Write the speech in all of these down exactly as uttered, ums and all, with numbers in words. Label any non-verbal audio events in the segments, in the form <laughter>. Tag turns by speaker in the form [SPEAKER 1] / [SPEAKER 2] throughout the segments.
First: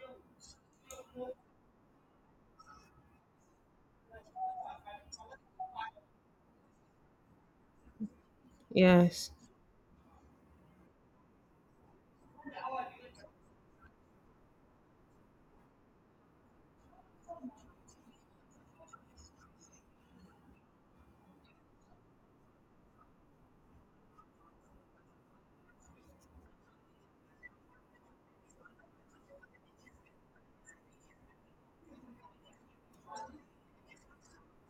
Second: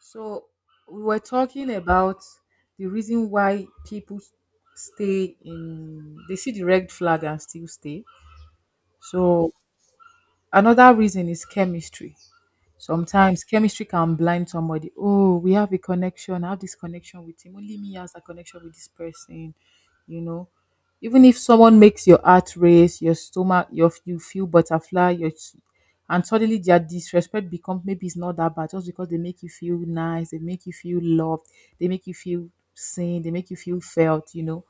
[SPEAKER 1] So we were talking about the reason why people stay in they see the red flag and still stay.
[SPEAKER 2] Yes,
[SPEAKER 1] So another reason is chemistry. Sometimes chemistry can blind somebody. Oh, we have a connection. I have this connection with him. Only me has a connection with this person. You know, Even if someone makes your heart race, your stomach, your you feel butterfly, your s- and suddenly their disrespect becomes maybe it's not that bad just because they make you feel nice, they make you feel loved, they make you feel seen, they make you feel felt. You know,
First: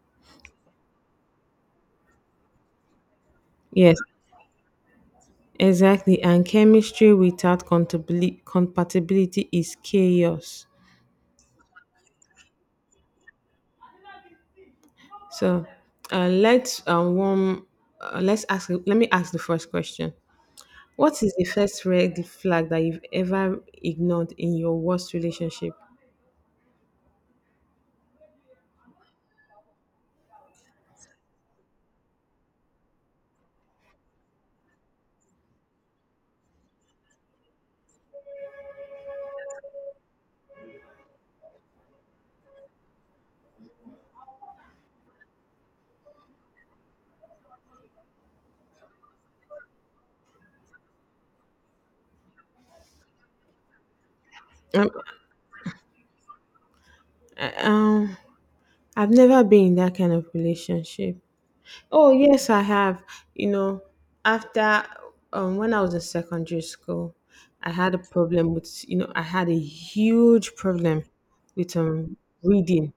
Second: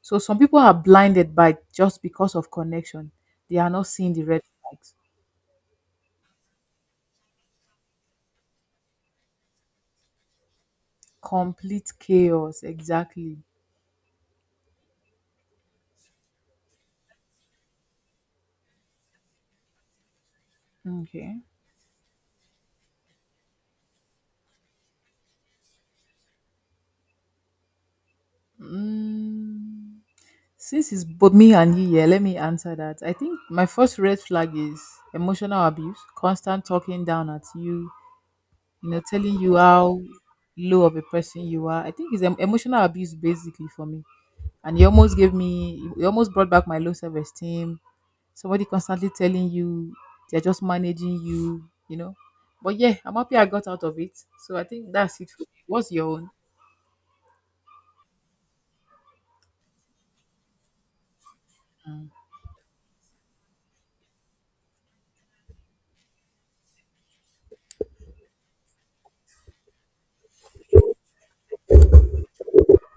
[SPEAKER 1] So some people are blinded by just because of connection. They are not
[SPEAKER 2] yes,
[SPEAKER 1] seeing the red flags.
[SPEAKER 2] exactly. And chemistry without compatibil- compatibility is chaos.
[SPEAKER 1] Complete chaos, exactly.
[SPEAKER 2] So uh, let's uh, warm. Uh, let's ask. Let me ask the first question. What is
[SPEAKER 1] Okay.
[SPEAKER 2] the first red flag that you've ever ignored in your worst relationship?
[SPEAKER 1] Mm, since it's both me and you here, let me answer that. I think my first red flag is emotional abuse, constant talking down at you, you know, telling you how low of a person you are. I think it's em- emotional abuse basically for me. And he almost gave me, he almost brought back my low self esteem. Somebody constantly telling you they're just managing you, you know. But yeah, I'm happy I got out of it. So I
[SPEAKER 2] Um,
[SPEAKER 1] think that's it for me. What's your
[SPEAKER 2] I- um, I've never been in that kind of relationship.
[SPEAKER 1] own?
[SPEAKER 2] Oh, yes, I have. You know, After um, when I was in secondary school, I had a problem with, you know, I had a huge problem with um reading.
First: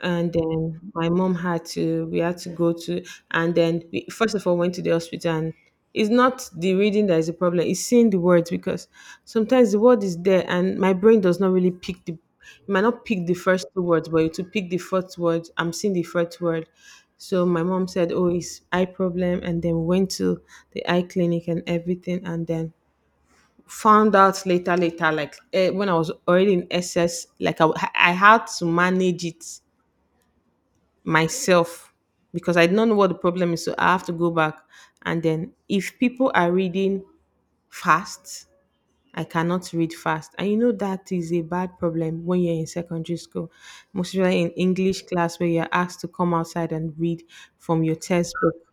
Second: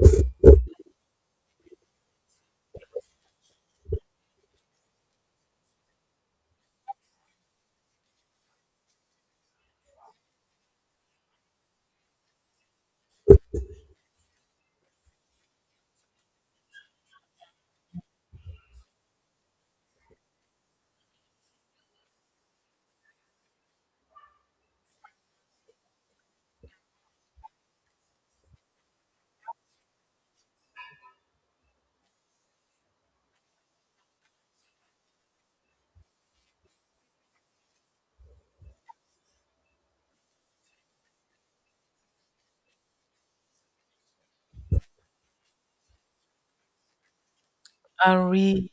[SPEAKER 2] And then my mom had to we had to go to, and then we first of all went to the hospital. And it's not the reading that is the problem, it's seeing the words, because sometimes the word is there and my brain does not really pick the it might not pick the first two words, but to pick the fourth word, I'm seeing the fourth word. So my mom said, oh, it's eye problem, and then went to the eye clinic and everything, and then found out later later, like eh, when I was already in SS, like I, I had to manage it myself, because I don't know what the problem is. So I have to go back. And then if people are reading fast, I cannot read fast. And you know that is a bad problem when you're in secondary school, most especially in English class where you're asked to come outside and read from your
[SPEAKER 1] And
[SPEAKER 2] textbook.
[SPEAKER 1] read.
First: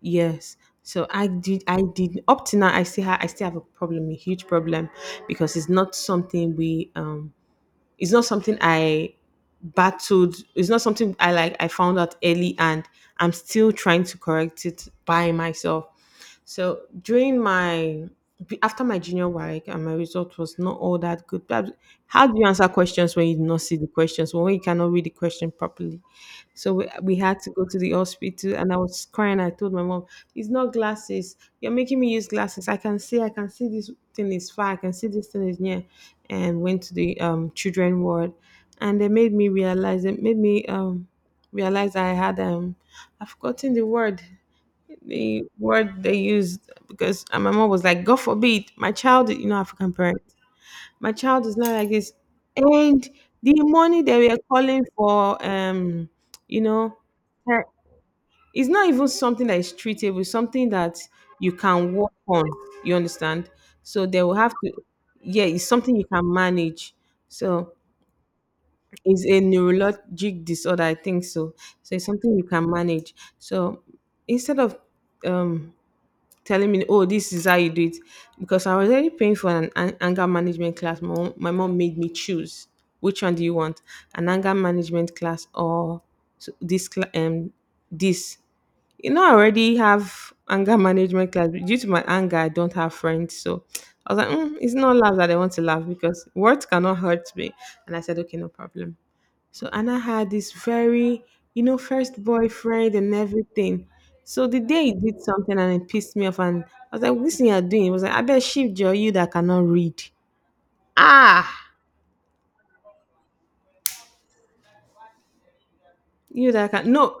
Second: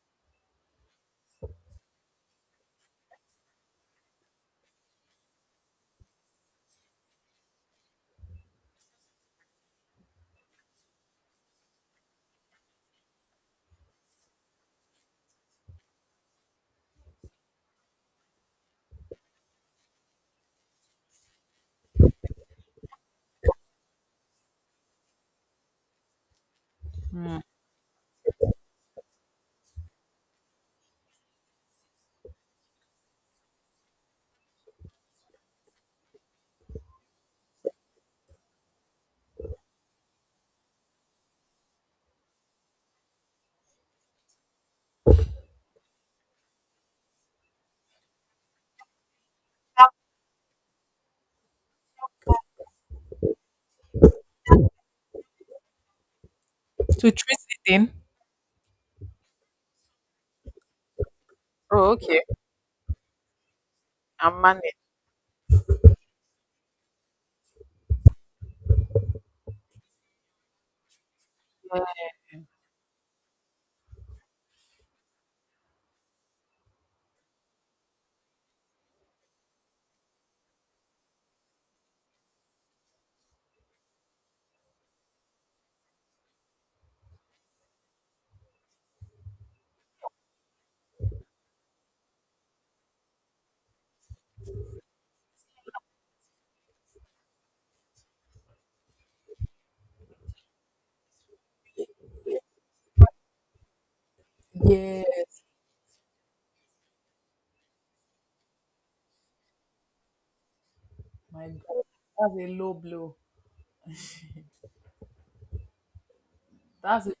[SPEAKER 2] Yes. So I did I did up to now I still have I still have a problem, a huge problem, because it's not something we um it's not something I battled. It's not something I like. I found out early, and I'm still trying to correct it by myself. So during my after my junior work, and my result was not all that good. Perhaps- How do you answer questions when you do not see the questions? When you cannot read the question properly? So we, we had to go to the hospital, and I was crying. I told my mom, "It's not glasses. You're making me use glasses. I can see. I can see this thing is far. I can see this thing is near." And went to the um, children ward, and they made me realize. It made me um, realize I had um, I've forgotten the word. The word they used, because, and my mom was like, "God forbid, my child." You know, African parents, my child is not like this. And the money they were calling for, um, you know,
[SPEAKER 1] To treat it
[SPEAKER 2] eh,
[SPEAKER 1] in.
[SPEAKER 2] it's not even something that is treatable, something that you
[SPEAKER 1] Oh,
[SPEAKER 2] can work
[SPEAKER 1] okay.
[SPEAKER 2] on. You understand? So they will
[SPEAKER 1] I'm
[SPEAKER 2] have to,
[SPEAKER 1] managed.
[SPEAKER 2] yeah, it's something you can manage. So it's a neurologic disorder, I think so. So it's something you can manage. So instead of um telling me, "Oh, this is how you do it," because I was already paying for an, an anger management class. My mom, my mom made me choose, which one do you want, an anger management class or so this cla- um this. You know, I already have anger management class, but due to my anger, I don't have friends. So I was like, mm, "It's not love that I want to laugh, because words cannot hurt me." And I said, "Okay, no problem." So Anna had this very, you know, first boyfriend and everything. So the day he
[SPEAKER 1] Yeah,
[SPEAKER 2] did something and it pissed me off, and I was like, "What is thing you're doing?" He was like, "I bet shift your you that cannot read,
[SPEAKER 1] my God, that's a low blow.
[SPEAKER 2] you that can
[SPEAKER 1] That's a,
[SPEAKER 2] no."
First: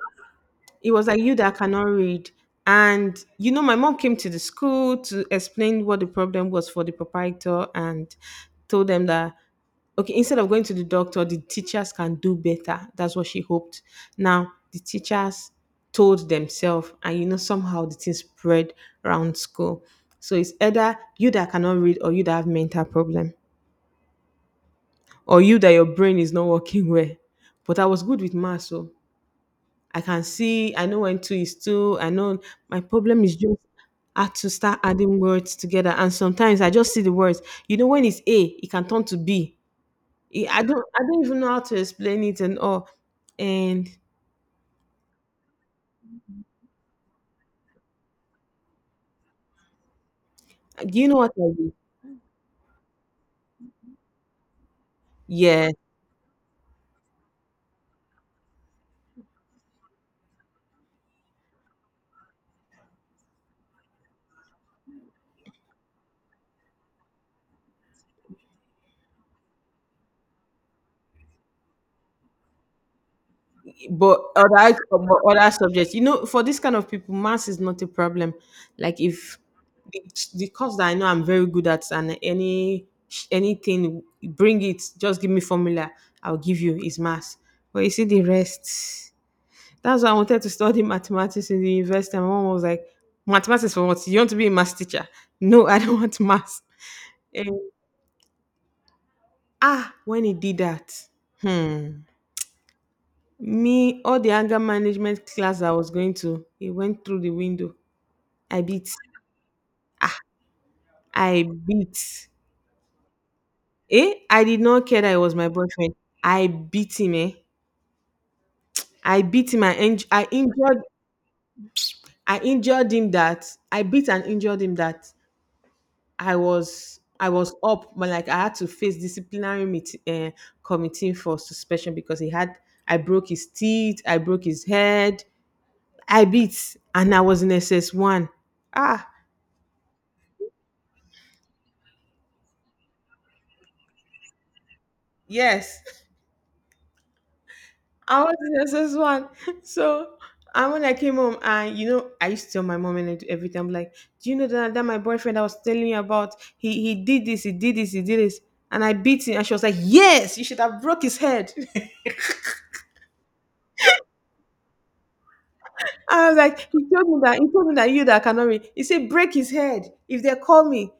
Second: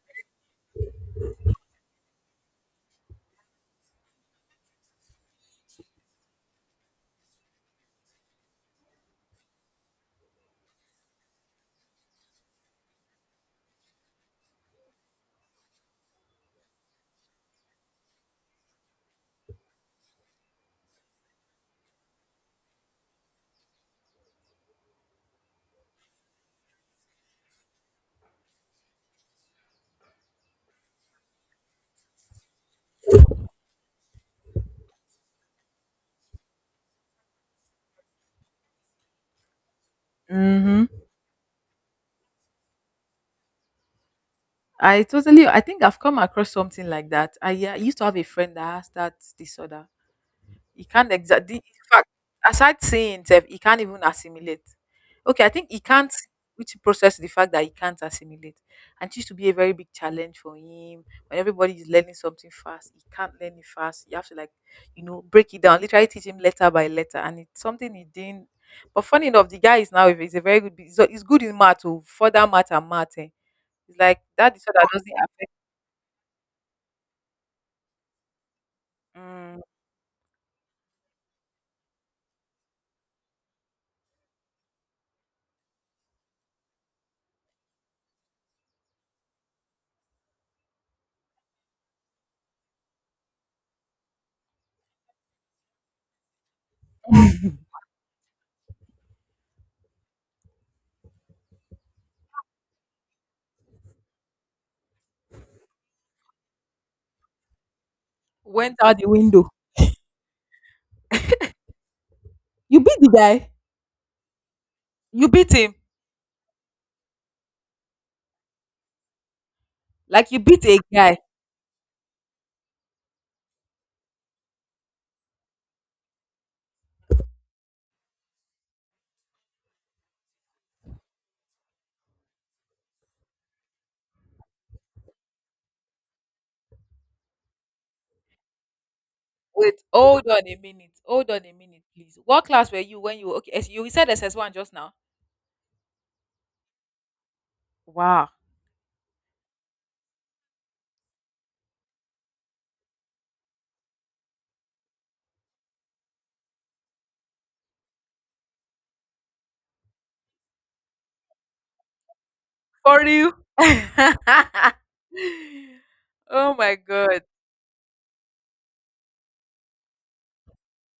[SPEAKER 2] It was like, you that cannot read. And you know, my mom came to the school to explain what the problem was for the proprietor, and told them that, okay, instead of going to the doctor, the teachers can do better, that's what she hoped. Now the teachers told themselves, and you know, somehow the thing spread around school. So it's either you that cannot read, or you that have mental problem, or you that your brain is not working <laughs> well. But I was good with math. So I can see, I know when two is two. I know my problem is just, I have to start adding words together. And sometimes I just see the words. You know, when it's A, it can turn to B. I I don't
[SPEAKER 1] Mm-hmm.
[SPEAKER 2] I don't even know how to explain it and all. And
[SPEAKER 1] I totally. I think I've come across something like that. I, yeah, used to have a friend that has that disorder. He
[SPEAKER 2] do you
[SPEAKER 1] can't
[SPEAKER 2] know what I
[SPEAKER 1] exactly in
[SPEAKER 2] do?
[SPEAKER 1] fact, aside seeing himself, he can't even assimilate. Okay, I think
[SPEAKER 2] Yeah.
[SPEAKER 1] he can't which process the fact that he can't assimilate. And it used to be a very big challenge for him. When everybody is learning something fast, he can't learn it fast. You have to like, you know, break it down, literally teach him letter by letter. And it's something he didn't but funny enough, the guy is now he's a very good bus- so he's good in math. Oh, further math and math. Eh. It's like
[SPEAKER 2] But
[SPEAKER 1] that is
[SPEAKER 2] other
[SPEAKER 1] what doesn't
[SPEAKER 2] but other
[SPEAKER 1] affect
[SPEAKER 2] subjects, you know, for this kind of people, maths is not a problem. Like if
[SPEAKER 1] mm,
[SPEAKER 2] the, the course that I know I'm very good at, and any anything, bring it, just give me formula, I'll give you, is maths. But you see the rest, that's why I wanted to study <laughs> mathematics in the university, and my mom was like, mathematics for what, you want to be a maths teacher? No, I don't <laughs> want maths. And ah when he did that, hmm me, all the anger management class I was going to, it went through the window. I
[SPEAKER 1] went
[SPEAKER 2] beat.
[SPEAKER 1] out the window.
[SPEAKER 2] I beat.
[SPEAKER 1] You beat the guy,
[SPEAKER 2] Eh? I did not care that it
[SPEAKER 1] you
[SPEAKER 2] was my
[SPEAKER 1] beat him,
[SPEAKER 2] boyfriend. I beat him, eh? I beat him. I, inj- I
[SPEAKER 1] like you beat a
[SPEAKER 2] injured.
[SPEAKER 1] guy.
[SPEAKER 2] I injured him that I beat and injured him that I was I was up, but like I had to face disciplinary meet, uh, committee for suspension, because he had I broke his teeth, I broke his head, I beat, and I was in S S one. Ah,
[SPEAKER 1] Wait, hold on a minute. Hold on a minute, please. What class were you when you were- okay? S- You said S S one just now.
[SPEAKER 2] yes. I
[SPEAKER 1] Wow.
[SPEAKER 2] was the S S one. <laughs> So and when I came home, and you know, I used to tell my mom and I do everything. I'm like, do you know that, that my boyfriend I was telling you about? He he did this, he did this, he did this. And I beat him, and she was like, yes, you should have broke his head.
[SPEAKER 1] For you. <laughs>
[SPEAKER 2] I was
[SPEAKER 1] Oh
[SPEAKER 2] like,
[SPEAKER 1] my
[SPEAKER 2] he told me
[SPEAKER 1] God.
[SPEAKER 2] that he told me that you that cannot read. He said, break his head if they call me.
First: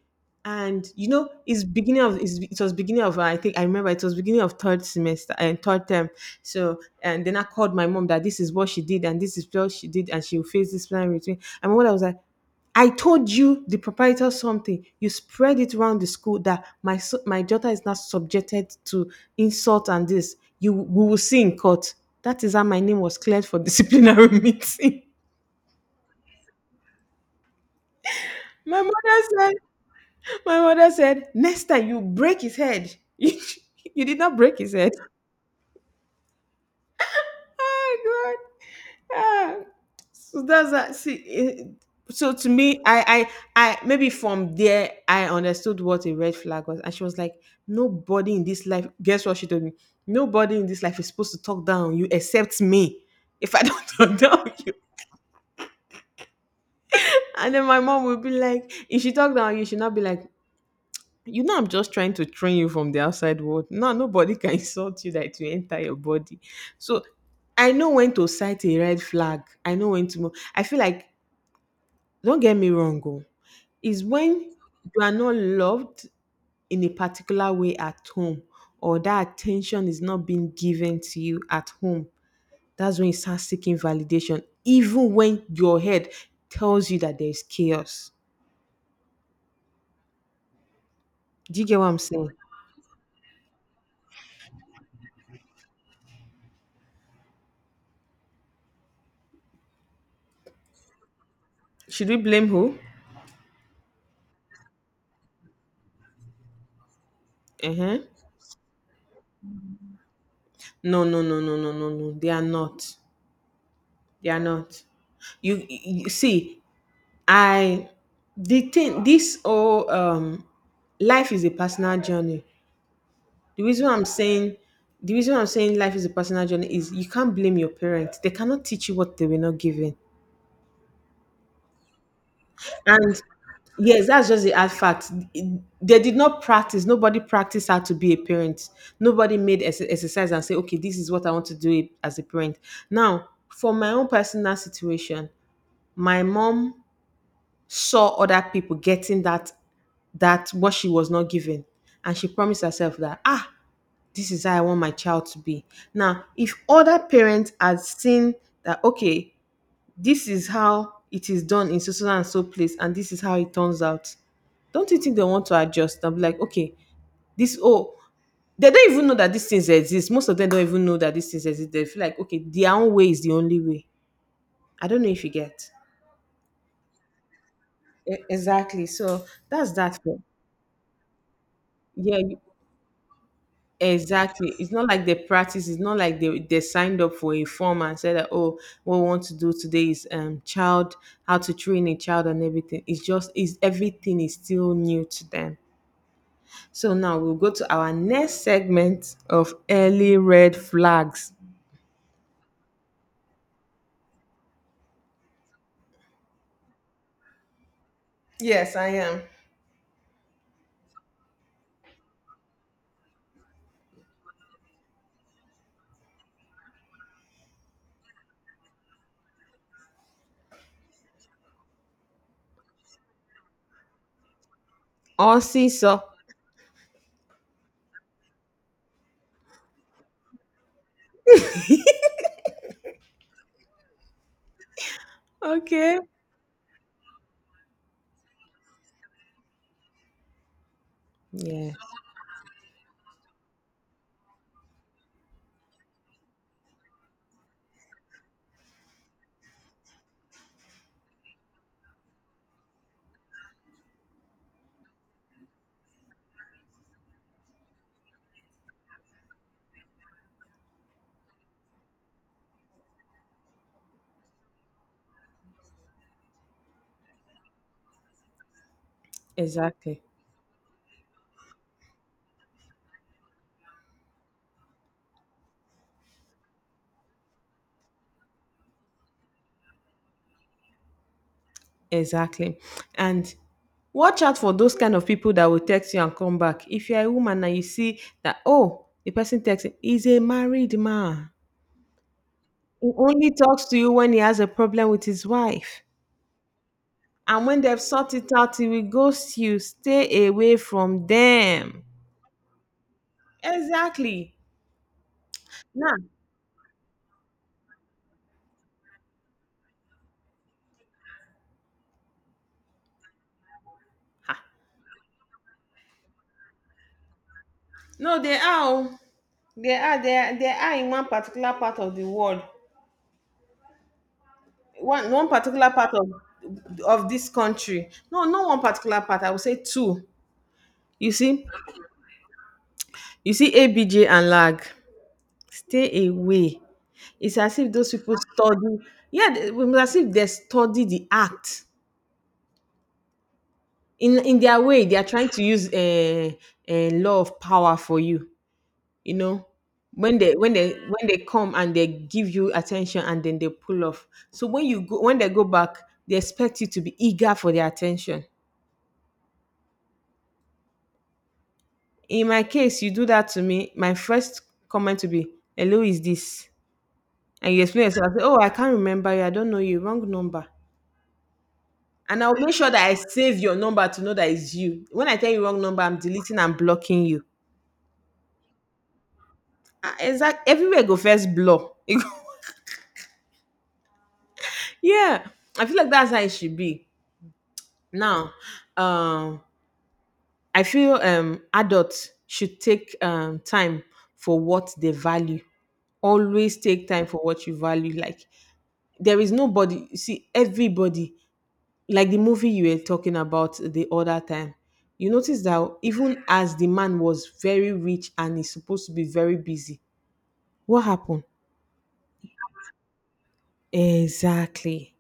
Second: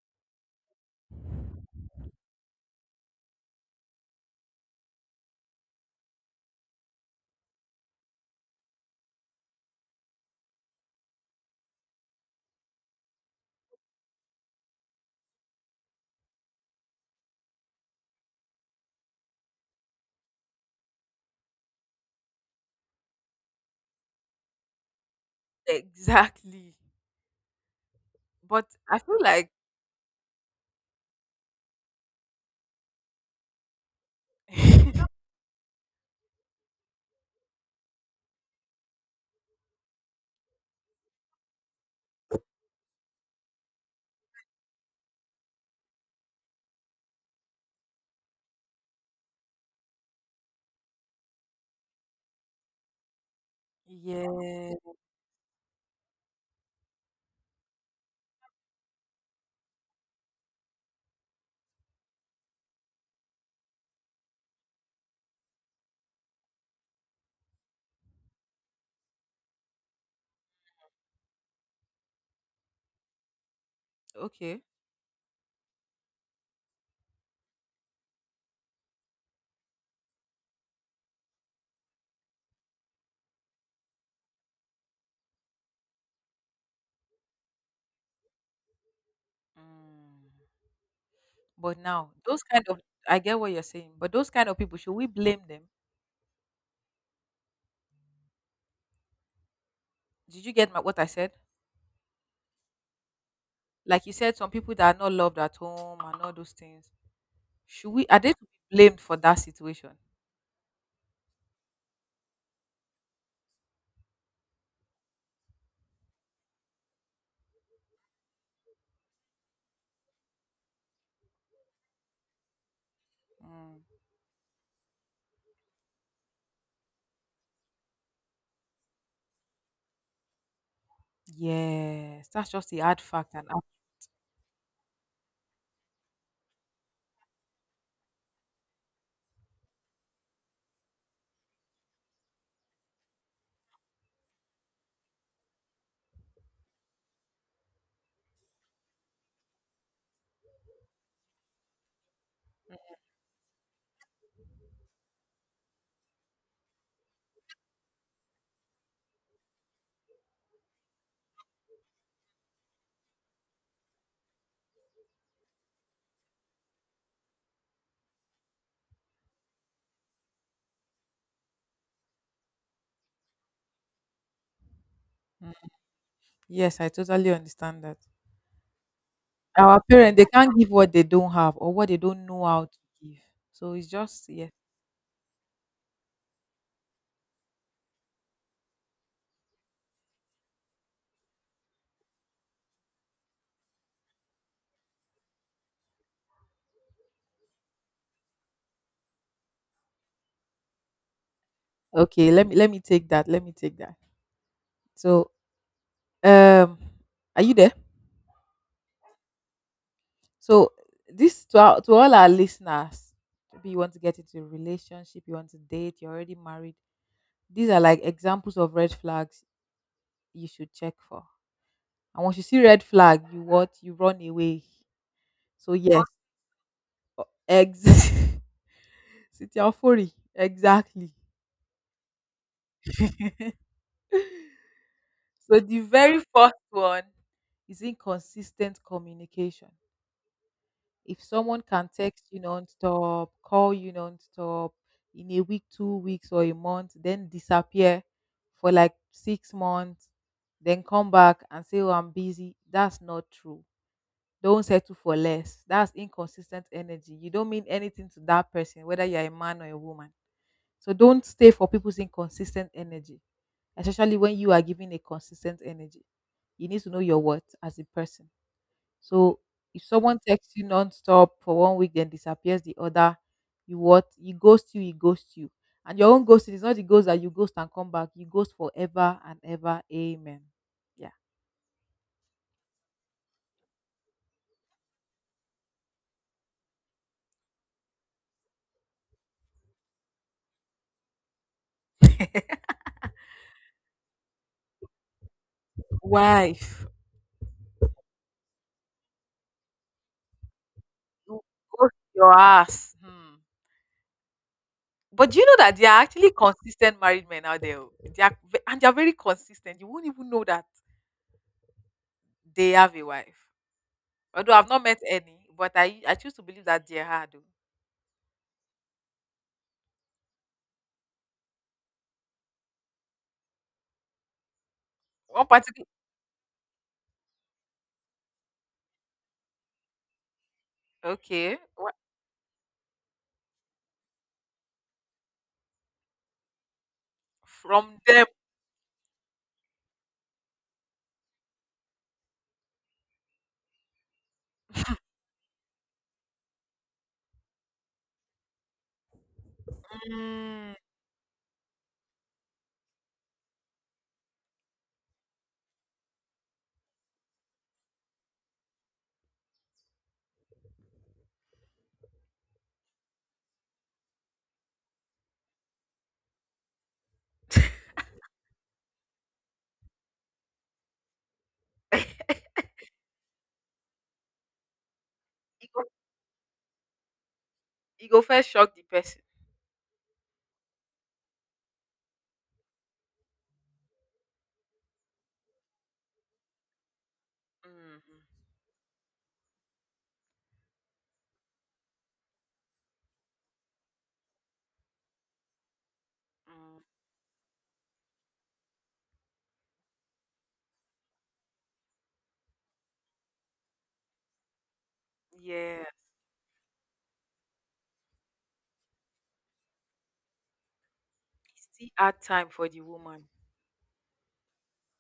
[SPEAKER 2] And you know, it's beginning of it's, it was beginning of, I think I remember it was beginning of third semester and third term. So and then I called my mom that this is what she did and this is what she did, and she will face this plan with me. And my mother was like, I told you the proprietor something. You spread it around the school that my so- my daughter is not subjected to insult and this. You we will see in court. That is how my name was cleared for disciplinary <laughs> meeting.
[SPEAKER 1] Exactly. But
[SPEAKER 2] My
[SPEAKER 1] I feel
[SPEAKER 2] mother
[SPEAKER 1] like
[SPEAKER 2] said, my mother said, next time you break his head. <laughs> you you did not break his head. <laughs>
[SPEAKER 1] <laughs>
[SPEAKER 2] Oh God. Ah. So that's that. See, eh, so to me, I, I, I, maybe from there, I understood what a red flag was. And she was like, nobody in this life, guess what she told me? Nobody in this life is supposed to talk down on you except me. If I don't <laughs> talk down on you.
[SPEAKER 1] yeah.
[SPEAKER 2] And then my mom would be like, if she talked down on you, she'd not be like, you know, I'm just trying to train you from the outside world. No, nobody can <laughs> insult you that you enter your body. So I know when to cite a red flag. I know when to move. I feel like, don't get me wrong, oh, is when
[SPEAKER 1] Okay.
[SPEAKER 2] you are not loved in a particular way at home, or that attention is not being given to you at home. That's when you start seeking validation, even when your head tells you that there's chaos.
[SPEAKER 1] Mm.
[SPEAKER 2] Do you
[SPEAKER 1] But
[SPEAKER 2] get what I'm
[SPEAKER 1] now
[SPEAKER 2] saying?
[SPEAKER 1] those kind of I get what you're saying, but those kind of people, should we blame them? Did you get my, what I said?
[SPEAKER 2] Should we blame who?
[SPEAKER 1] Like you said, some people that are not loved at home and all those things. Should
[SPEAKER 2] Uh-huh.
[SPEAKER 1] we Are they to be blamed for that situation?
[SPEAKER 2] No, no, no, no, no, no, no. They are not. They are not. You, you see, I the thing this all um life is a personal journey. The
[SPEAKER 1] Mm.
[SPEAKER 2] reason I'm saying the reason I'm saying life is a personal journey is you can't blame your parents. They cannot teach you what they were not given.
[SPEAKER 1] Yes, that's just the hard
[SPEAKER 2] And
[SPEAKER 1] fact and hard
[SPEAKER 2] yes, that's just the hard fact. They did not practice. Nobody practiced how to be a parent. Nobody made ex- exercise and say, okay, this is what I want to do as a parent. Now, for my own personal situation, my mom saw other people getting that that what she was not given, and she promised herself that ah this is how I want my child to be. Now, if other parents had seen that, okay, this is how it is done in so so and so place, and this is how it turns out, don't you think they want to adjust? I'm like, okay, this oh they don't even know that these things exist. Most of them don't even know that these things exist. They feel like, okay, their own way is the only way. I don't know if you
[SPEAKER 1] mm,
[SPEAKER 2] get.
[SPEAKER 1] yes, I totally understand that.
[SPEAKER 2] E- Exactly. So that's
[SPEAKER 1] Our
[SPEAKER 2] that.
[SPEAKER 1] parents they can't give what they don't have or what they
[SPEAKER 2] Yeah,
[SPEAKER 1] don't
[SPEAKER 2] you-
[SPEAKER 1] know how to give. So it's just yes.
[SPEAKER 2] exactly. It's not like they practice. It's not like they, they signed up for a form and said that, oh, what we want to do today is um child, how to train a child and everything. It's just is everything is still new to them. So now we'll go to our next segment of early red flags.
[SPEAKER 1] Okay, let me let me take that. Let me take that. So um are you there?
[SPEAKER 2] Yes, I am.
[SPEAKER 1] So this to our, to all our listeners, maybe you want to get into a relationship, you want to date, you're already married. These are like examples of red flags you should check for. And once you see red flag, you what? You run away.
[SPEAKER 2] Or
[SPEAKER 1] So
[SPEAKER 2] seesaw.
[SPEAKER 1] yes, ex <laughs> Sitiafori, exactly. <laughs> So the
[SPEAKER 2] Okay.
[SPEAKER 1] very first one is inconsistent communication. If someone
[SPEAKER 2] Yeah,
[SPEAKER 1] can text you nonstop, call you nonstop in a week, two weeks, or a month, then disappear for like six months, then come back and say, oh, I'm busy. That's not true. Don't settle for less. That's inconsistent energy. You don't mean anything to that person, whether you're a man or a woman. So don't stay for people's inconsistent energy, especially when you are giving a consistent energy. You need to know your worth as a person. So if
[SPEAKER 2] exactly.
[SPEAKER 1] someone texts you non-stop for one week, then disappears the other, you what? You ghost you, he ghosts you. And your own ghosting is not the ghost that you ghost and come back. You ghost forever and ever. Amen. Yeah.
[SPEAKER 2] Exactly. And watch out for those kind of people that will text you and come back. If you're a woman and you see that, oh, the person texting is a married man. He only talks to you when he has a problem with his wife.
[SPEAKER 1] Wife.
[SPEAKER 2] And when they've sorted it out, he will ghost you. Stay away from
[SPEAKER 1] You
[SPEAKER 2] them.
[SPEAKER 1] ghost your ass. Hmm.
[SPEAKER 2] Exactly.
[SPEAKER 1] But do you know that there
[SPEAKER 2] Now,
[SPEAKER 1] are actually consistent married men out there? Oh? They are, ve- and they are very consistent. You won't even know that they have a wife. Although I've not met any, but I I choose to believe that they had. Oh.
[SPEAKER 2] no, they are. Oh. They are. They are. They are in one particular part of the world. One one
[SPEAKER 1] One
[SPEAKER 2] particular
[SPEAKER 1] particular,
[SPEAKER 2] part of of this country. No, not one particular part. I would say two. You see,
[SPEAKER 1] okay, wha-
[SPEAKER 2] you see A B J and lag. Stay away. It's as if those
[SPEAKER 1] from
[SPEAKER 2] people
[SPEAKER 1] them,
[SPEAKER 2] study. Yeah, they- it's as if they study the act. In in their way, they are trying to use a uh, uh, law of power for you. You know, when they when they
[SPEAKER 1] mm,
[SPEAKER 2] when they come and they give you attention and then they pull off. So when you go when they go back, they expect you to be eager for their attention. In my case, you do that to me. My first comment to be, "Hello, is this?" and you explain yourself, I say, oh, I can't remember you. I don't know you. Wrong number. And I'll make sure that I save your number to know that it's you. When I tell you wrong
[SPEAKER 1] e go
[SPEAKER 2] number, I'm deleting and blocking you.
[SPEAKER 1] e go first shock the person.
[SPEAKER 2] Ah, exact. Everywhere go first blow. <laughs> Yeah. I feel like that's how it should be.
[SPEAKER 1] Mm,
[SPEAKER 2] Now, um, I feel um adults should take um time for what they value. Always
[SPEAKER 1] mm,
[SPEAKER 2] take time for what you value. Like there is nobody, you see, everybody like the movie you were talking about the other time, you notice that
[SPEAKER 1] yes,
[SPEAKER 2] even as the man was very rich and is supposed to be very busy, what happened?
[SPEAKER 1] e still add time for the woman
[SPEAKER 2] Exactly.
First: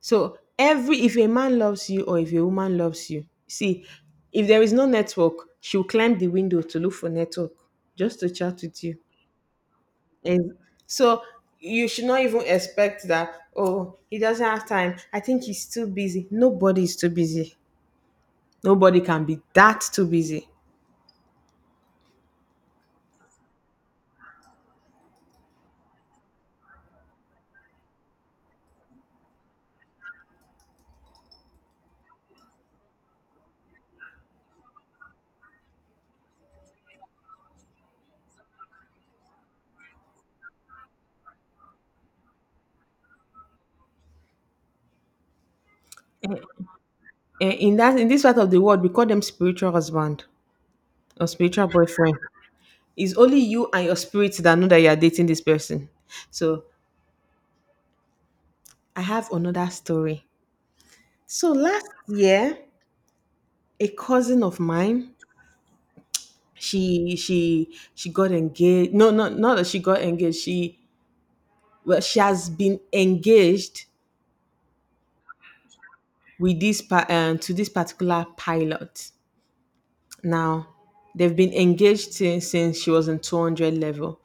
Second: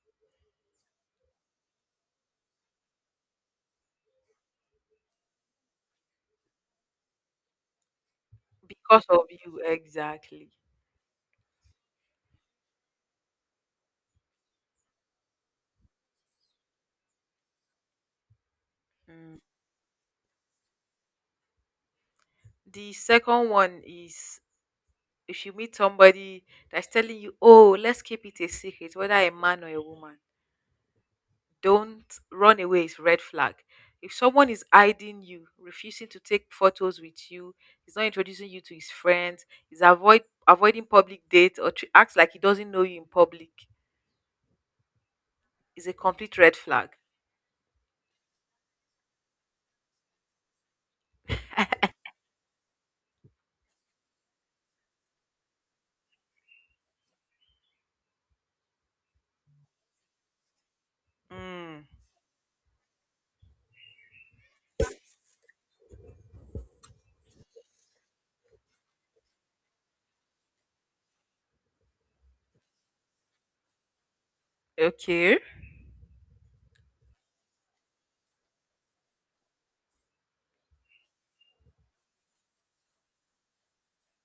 [SPEAKER 2] So every if a man loves you or if a woman loves you, see, if there is no network, she'll climb the window to look for network just to chat with you.
[SPEAKER 1] because of you exactly.
[SPEAKER 2] And so you should not even expect that, oh, he doesn't have time. I think he's too busy. Nobody is too busy. Nobody can
[SPEAKER 1] Mm.
[SPEAKER 2] be that too busy.
[SPEAKER 1] The second one is if you meet somebody that's telling you, oh, let's keep it a secret, whether a man or a woman. Don't run away is red flag. If someone is hiding you, refusing to take photos with you, is not introducing you to his friends, is avoid avoiding public dates or tr- acts like he doesn't know you in public, is a complete red flag.
[SPEAKER 2] Eh, in that in this part of the world we call them spiritual husband or spiritual boyfriend. It's only you and your spirit that know that you are dating this person. So I have another story. So
[SPEAKER 1] Mm,
[SPEAKER 2] last year, a cousin of mine, she she she got engaged. No, no, not that she got engaged, she well, she has been engaged
[SPEAKER 1] okay.
[SPEAKER 2] with this pa- um, to this particular pilot now. They've been engaged since, since she was in two hundred level.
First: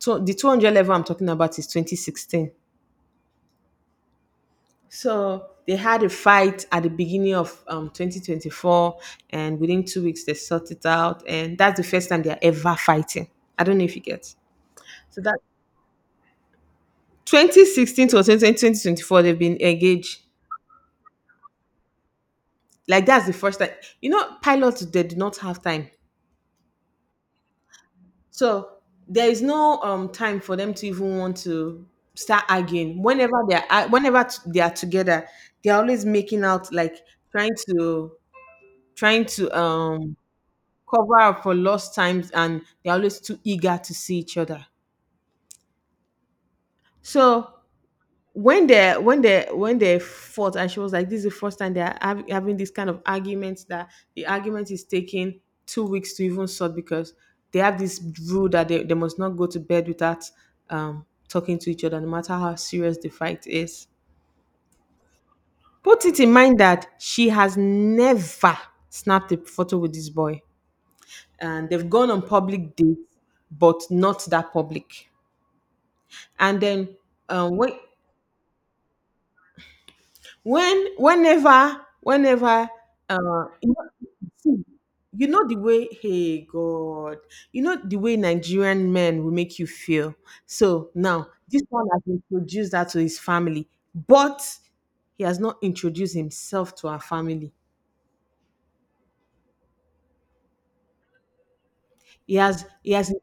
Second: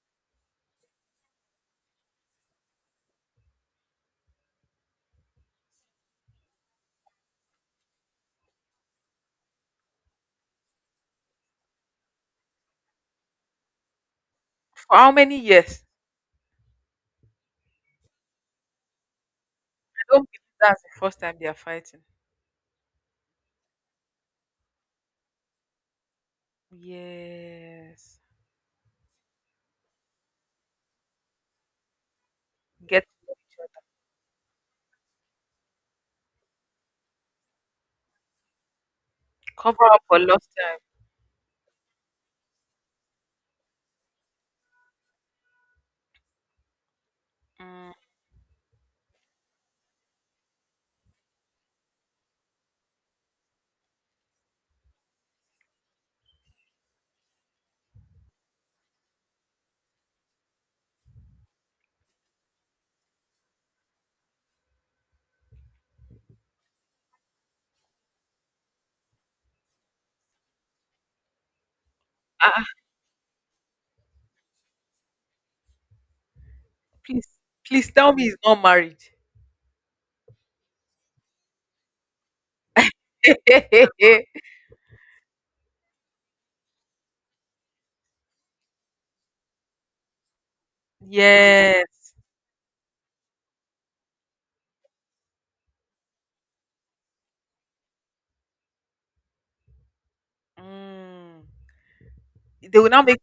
[SPEAKER 2] Tw- The two hundred level I'm talking about is twenty sixteen. So they had a fight at the beginning of um, twenty twenty-four, and within two weeks they sorted it out, and that's the first time they're ever fighting. I don't know if you get.
[SPEAKER 1] For how
[SPEAKER 2] So
[SPEAKER 1] many
[SPEAKER 2] that
[SPEAKER 1] years?
[SPEAKER 2] twenty sixteen to twenty twenty, twenty twenty-four, they've been
[SPEAKER 1] I
[SPEAKER 2] engaged.
[SPEAKER 1] don't believe that's the first time they are fighting.
[SPEAKER 2] Like that's the first time. You know, pilots they do not have time.
[SPEAKER 1] Yes.
[SPEAKER 2] So there is no um time for them to even want to start arguing.
[SPEAKER 1] Get
[SPEAKER 2] Whenever they are ar- whenever t- they are together, they are always making out like trying to trying to
[SPEAKER 1] cover up
[SPEAKER 2] um
[SPEAKER 1] for lost time.
[SPEAKER 2] cover up for lost times, and they are always too eager to see each other. So
[SPEAKER 1] Mm.
[SPEAKER 2] when they when they when they fought and she was like this is the first time they're hav- having this kind of argument, that the argument is taking two weeks to even sort, because they have this rule that they, they must not go to bed without um talking to each other no matter how serious the fight is. Put it in mind that she has never snapped a photo with this boy, and they've gone on
[SPEAKER 1] Ah, ah,
[SPEAKER 2] public dates but not that public. And then
[SPEAKER 1] please,
[SPEAKER 2] um when
[SPEAKER 1] please tell me he's not married.
[SPEAKER 2] when whenever whenever uh you know,
[SPEAKER 1] <laughs>
[SPEAKER 2] see, you know the way hey god you know the way Nigerian men will make you feel. So now this
[SPEAKER 1] Yes.
[SPEAKER 2] one has introduced that to his family, but he has not introduced himself to our family.
[SPEAKER 1] Mm.
[SPEAKER 2] He has
[SPEAKER 1] They will
[SPEAKER 2] he
[SPEAKER 1] now
[SPEAKER 2] has
[SPEAKER 1] make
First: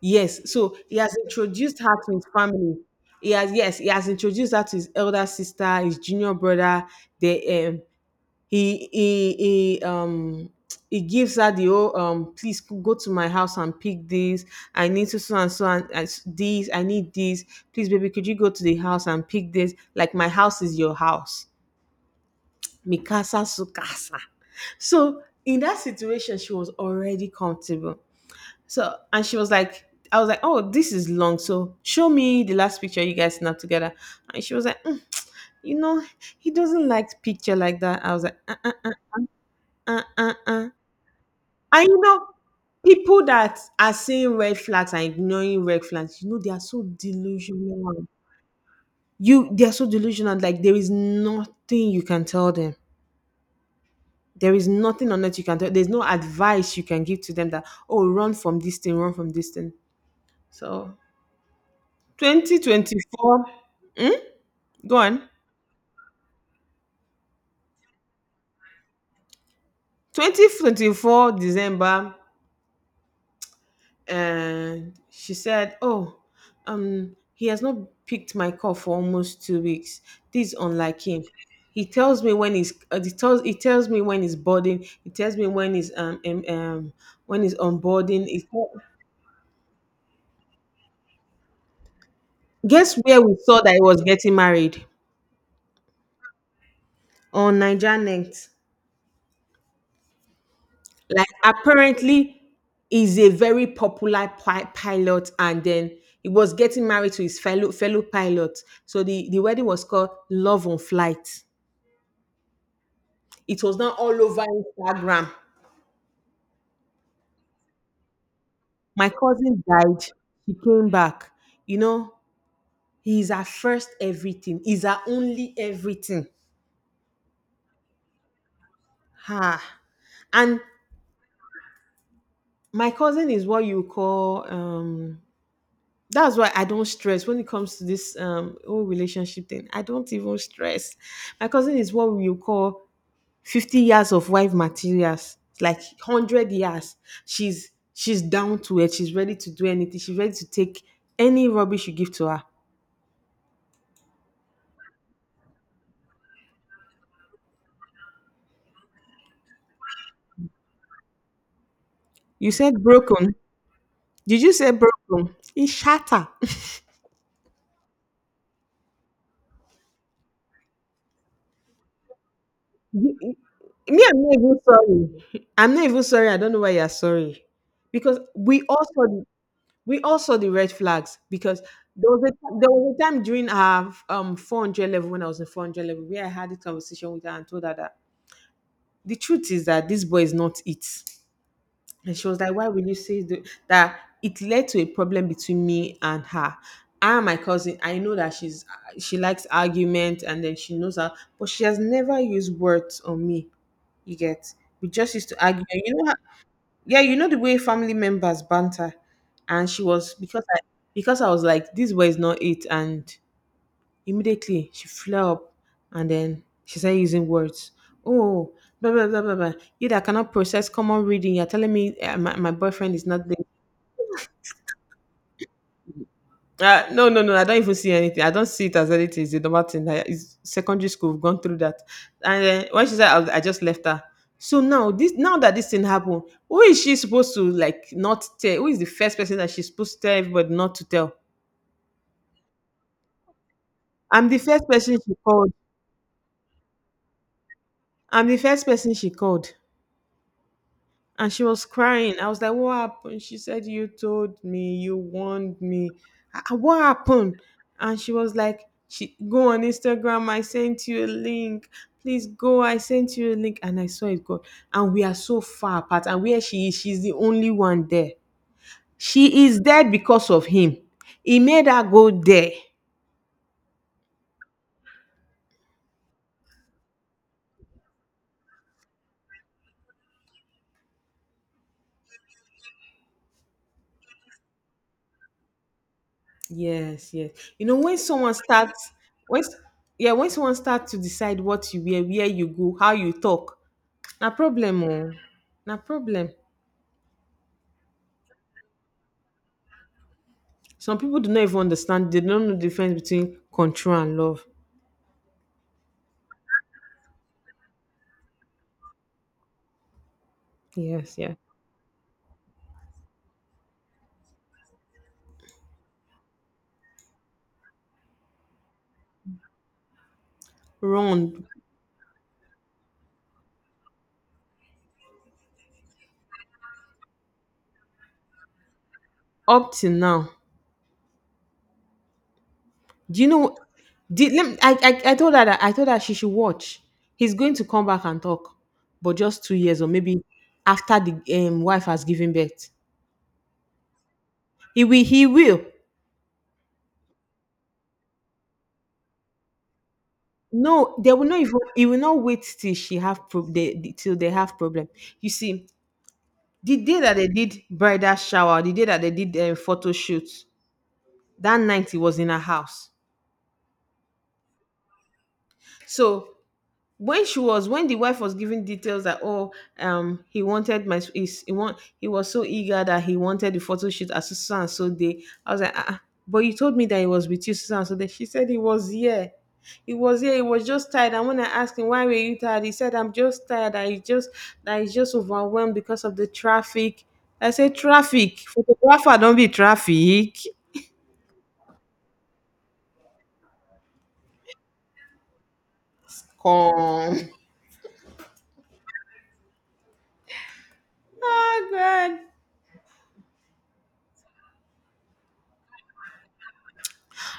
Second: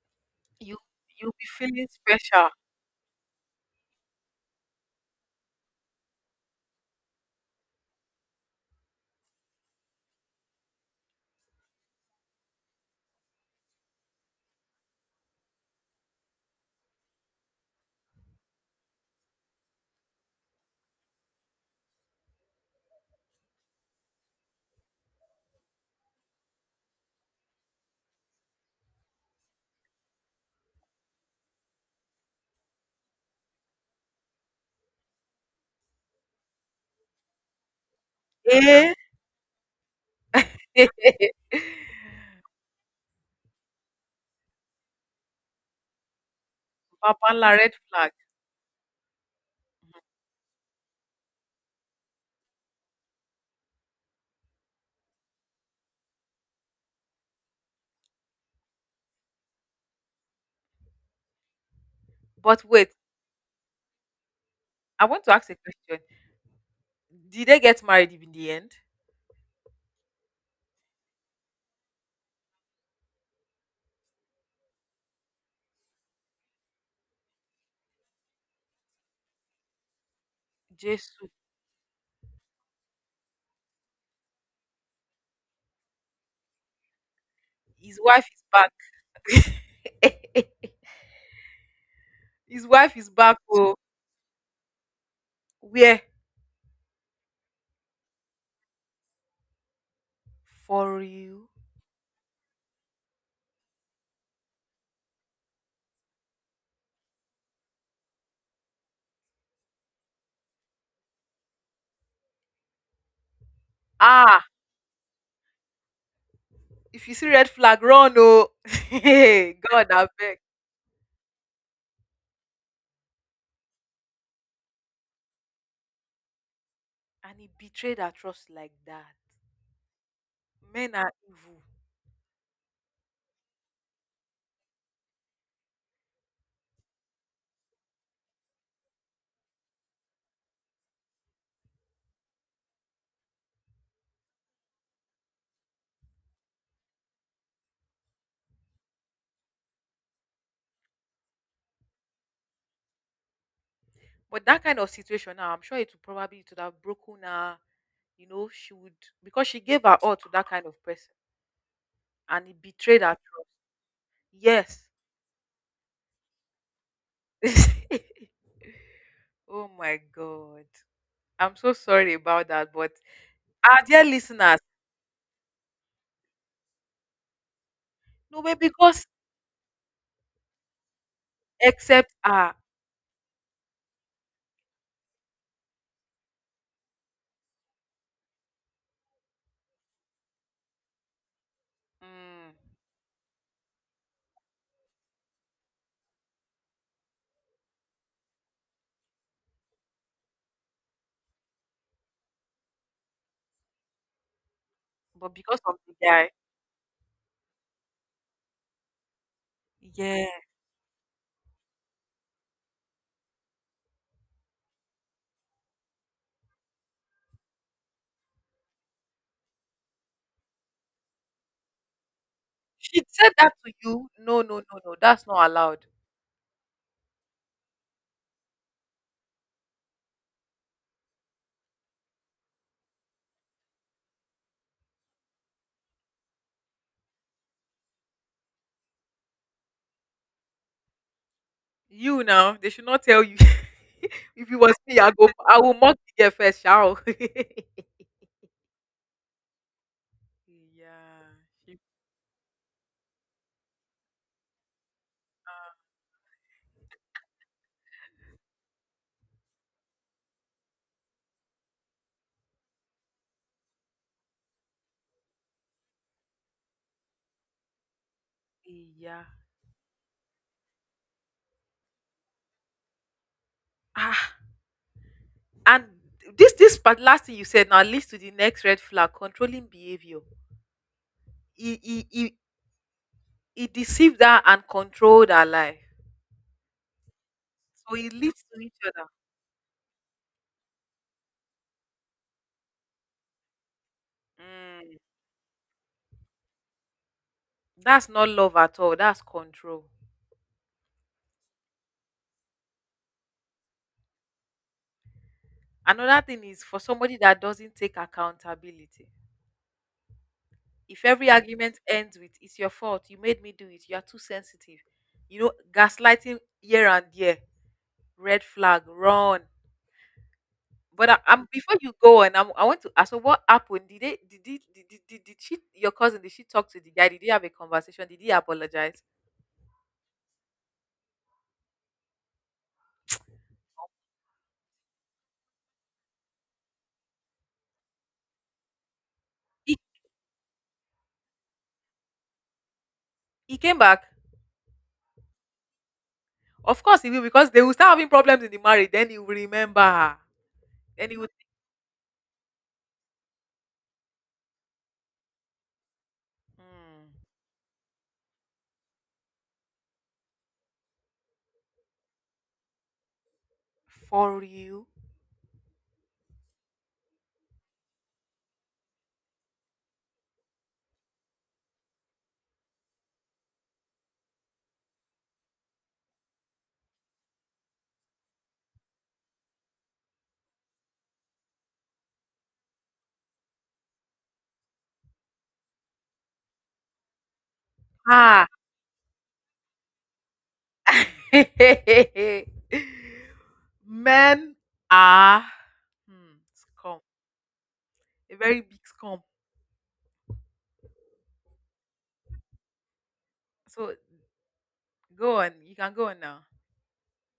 [SPEAKER 2] Yes,
[SPEAKER 1] you
[SPEAKER 2] so he has
[SPEAKER 1] you'll be
[SPEAKER 2] introduced
[SPEAKER 1] feeling
[SPEAKER 2] her to his
[SPEAKER 1] special.
[SPEAKER 2] family. He has, yes, he has introduced her to his elder sister, his junior brother. The um he he he um He gives her the, oh, um please, c- go to my house and pick this, I need to so and so, and and s- this I need this, please baby could you go to the house and pick this, like my house is your house, mikasa sukasa. So in that situation she was already comfortable, so, and she was like, I was like, oh, this is long, so show me the last picture you guys snapped together. And she was like, "Mm, you know, he doesn't like picture like that." I was like, uh-uh
[SPEAKER 1] Eh?
[SPEAKER 2] uh, uh, uh.
[SPEAKER 1] <laughs>
[SPEAKER 2] And you know, people that are seeing red flags and ignoring red flags, you know, they are so
[SPEAKER 1] babala red
[SPEAKER 2] delusional.
[SPEAKER 1] flag.
[SPEAKER 2] You, they are so delusional. Like there is nothing you can tell them. There is nothing on earth you can tell. There's no advice you can give to them that, oh, run from this thing, run from this thing. So,
[SPEAKER 1] But wait,
[SPEAKER 2] twenty twenty-four. Hmm? Go
[SPEAKER 1] I want
[SPEAKER 2] on.
[SPEAKER 1] to ask a question. Did they get married in the end?
[SPEAKER 2] twenty twenty-four December, and she said, "Oh, um, he has not picked my call for almost two weeks. This is unlike him.
[SPEAKER 1] Jesus.
[SPEAKER 2] He tells me when he's uh, he tells he tells me when he's boarding. He tells me when he's um um, um when he's
[SPEAKER 1] His
[SPEAKER 2] onboarding.
[SPEAKER 1] wife is
[SPEAKER 2] He tell-
[SPEAKER 1] back. His wife
[SPEAKER 2] Guess
[SPEAKER 1] is
[SPEAKER 2] where
[SPEAKER 1] back.
[SPEAKER 2] we saw that
[SPEAKER 1] Oh,
[SPEAKER 2] he was getting married,
[SPEAKER 1] where?
[SPEAKER 2] on Nigernet.
[SPEAKER 1] For
[SPEAKER 2] Like
[SPEAKER 1] you.
[SPEAKER 2] apparently, he's a very popular pi- pilot, and then." He was getting married to his fellow fellow pilot. So the, the wedding was called Love on Flight. It was now all over
[SPEAKER 1] Ah,
[SPEAKER 2] Instagram.
[SPEAKER 1] if you see red flag, run. Oh, <laughs>
[SPEAKER 2] My cousin
[SPEAKER 1] God,
[SPEAKER 2] died.
[SPEAKER 1] I beg.
[SPEAKER 2] She came back. You know, he's our first everything. He's our only everything.
[SPEAKER 1] And he betrayed her trust like that.
[SPEAKER 2] Ha. And
[SPEAKER 1] Men are evil.
[SPEAKER 2] my cousin is what you call um that's why I don't stress when it comes to this um whole relationship thing. I don't even stress. My cousin is what you call fifty years of wife materials. It's like a hundred years. She's she's down to it. She's ready to do anything. She's ready to take any rubbish you give to her.
[SPEAKER 1] But that kind of situation now, I'm sure it would probably it would have broken her. You know, she would because she gave her all to that kind of person and
[SPEAKER 2] You
[SPEAKER 1] he
[SPEAKER 2] said
[SPEAKER 1] betrayed her.
[SPEAKER 2] broken. Did you say
[SPEAKER 1] Yes.
[SPEAKER 2] broken? It's shatter. <laughs>
[SPEAKER 1] <laughs> Oh my God. I'm so sorry about that. But our
[SPEAKER 2] Me,
[SPEAKER 1] dear
[SPEAKER 2] I'm not even
[SPEAKER 1] listeners,
[SPEAKER 2] sorry. I'm not even sorry. I don't know why you're sorry. Because
[SPEAKER 1] no way
[SPEAKER 2] we
[SPEAKER 1] because
[SPEAKER 2] also we also the red flags, because there
[SPEAKER 1] except
[SPEAKER 2] was a
[SPEAKER 1] her
[SPEAKER 2] there was a time during our um four hundred level when I was in four hundred level where I had this conversation with her and told her that the truth is that this boy is not it. And she was like, why
[SPEAKER 1] mm,
[SPEAKER 2] will you say th- that? It led to a problem between me and her. I and my cousin, I know that she's she likes argument, and then she knows her, but she has never used words on me. You get we just used
[SPEAKER 1] but
[SPEAKER 2] to
[SPEAKER 1] because
[SPEAKER 2] argue.
[SPEAKER 1] of
[SPEAKER 2] And, you
[SPEAKER 1] the
[SPEAKER 2] know, how,
[SPEAKER 1] guy.
[SPEAKER 2] yeah, you know the way family members banter, and she was
[SPEAKER 1] Yeah.
[SPEAKER 2] because I because I was like, this way is not it, and immediately, she flew up and then she started using words. Oh, blah, blah, blah, blah, blah. You that cannot process common reading, you're telling me uh, my, my boyfriend
[SPEAKER 1] She
[SPEAKER 2] is not
[SPEAKER 1] said
[SPEAKER 2] there.
[SPEAKER 1] that to you. No, no, no, no. That's not allowed.
[SPEAKER 2] Uh, no, no, no. I don't even see anything. I don't see it as anything. It's a normal thing. I, it's secondary school. We've gone through that. And then when she said, I, I just left her. So now this, now that this thing happened, who is she supposed to like not tell? Who is the first person that she's supposed to tell everybody not to tell?
[SPEAKER 1] You now, they should not tell you. <laughs>
[SPEAKER 2] I'm the
[SPEAKER 1] If it
[SPEAKER 2] first
[SPEAKER 1] was
[SPEAKER 2] person
[SPEAKER 1] me, I
[SPEAKER 2] she
[SPEAKER 1] go.
[SPEAKER 2] called.
[SPEAKER 1] I will mock the girl first, shall. <laughs> yeah,
[SPEAKER 2] I'm the first person she called. And she was
[SPEAKER 1] she-
[SPEAKER 2] crying. I was like, "What happened?" She said, "You told me, you warned
[SPEAKER 1] ah,
[SPEAKER 2] me. Ah, ah, what happened?" And she was like, "She go on Instagram. I sent you a link. Please go. I sent you a link." And I saw it go. And we are so far apart. And where she is, she's the only one there.
[SPEAKER 1] yeah.
[SPEAKER 2] She is there because of him. He made her go there.
[SPEAKER 1] Ah, and this this part last thing you said now leads to the next red flag: controlling behavior. He he he, he deceived her and controlled her life,
[SPEAKER 2] Yes, yes. You know,
[SPEAKER 1] so
[SPEAKER 2] when
[SPEAKER 1] it
[SPEAKER 2] someone
[SPEAKER 1] leads to each
[SPEAKER 2] starts,
[SPEAKER 1] other.
[SPEAKER 2] when s- yeah, when someone starts to decide what you wear, where you go, how you talk, na problem
[SPEAKER 1] Mm,
[SPEAKER 2] oh. Na problem.
[SPEAKER 1] that's not love at all. That's control.
[SPEAKER 2] Some people do not even understand. They don't know the difference between control and love.
[SPEAKER 1] Another thing is for somebody that doesn't take accountability. If
[SPEAKER 2] Yes,
[SPEAKER 1] every
[SPEAKER 2] yeah.
[SPEAKER 1] argument ends with "It's your fault, you made me do it, you are too sensitive," you know, gaslighting here and there, red flag, run. But I,
[SPEAKER 2] Run.
[SPEAKER 1] I'm before you go on, I'm, I want to ask, so what happened? Did they, did, did, did, did, did did she, your cousin, did she talk to the guy? Did they have a conversation? Did he apologize?
[SPEAKER 2] Up till now. Do you know? Did let me, I, I I told her that I told her she should watch. He's going to come back and talk, but just two
[SPEAKER 1] He,
[SPEAKER 2] years or maybe after the um, wife has given birth.
[SPEAKER 1] he came back.
[SPEAKER 2] He will. He will.
[SPEAKER 1] Of course he will, because they will start having problems in the marriage. Then he will remember her.
[SPEAKER 2] No,
[SPEAKER 1] Then
[SPEAKER 2] they
[SPEAKER 1] he
[SPEAKER 2] will
[SPEAKER 1] will.
[SPEAKER 2] not even. He will not wait till she have pro- they, till they have problem. You see, The day
[SPEAKER 1] Hmm,
[SPEAKER 2] that they did bridal shower, the day that they did a photo shoot, that night he was in her house.
[SPEAKER 1] for you.
[SPEAKER 2] So when she was when the wife was giving details that oh um he wanted my is he want he was so eager that he wanted the photo shoot at so and so day, I was like, ah, ah, but you told me that he was with you, Susan. So then she said he was here he was here, he was just tired. And when I asked him, why were you tired, he said, I'm just tired. I just I just overwhelmed because of the traffic. I said, traffic,
[SPEAKER 1] Ah.
[SPEAKER 2] photographer, don't be traffic.
[SPEAKER 1] <laughs> Men are hmm, scum,
[SPEAKER 2] Come.
[SPEAKER 1] a very big scum.
[SPEAKER 2] <laughs> Oh god.
[SPEAKER 1] So go on, you can go on now.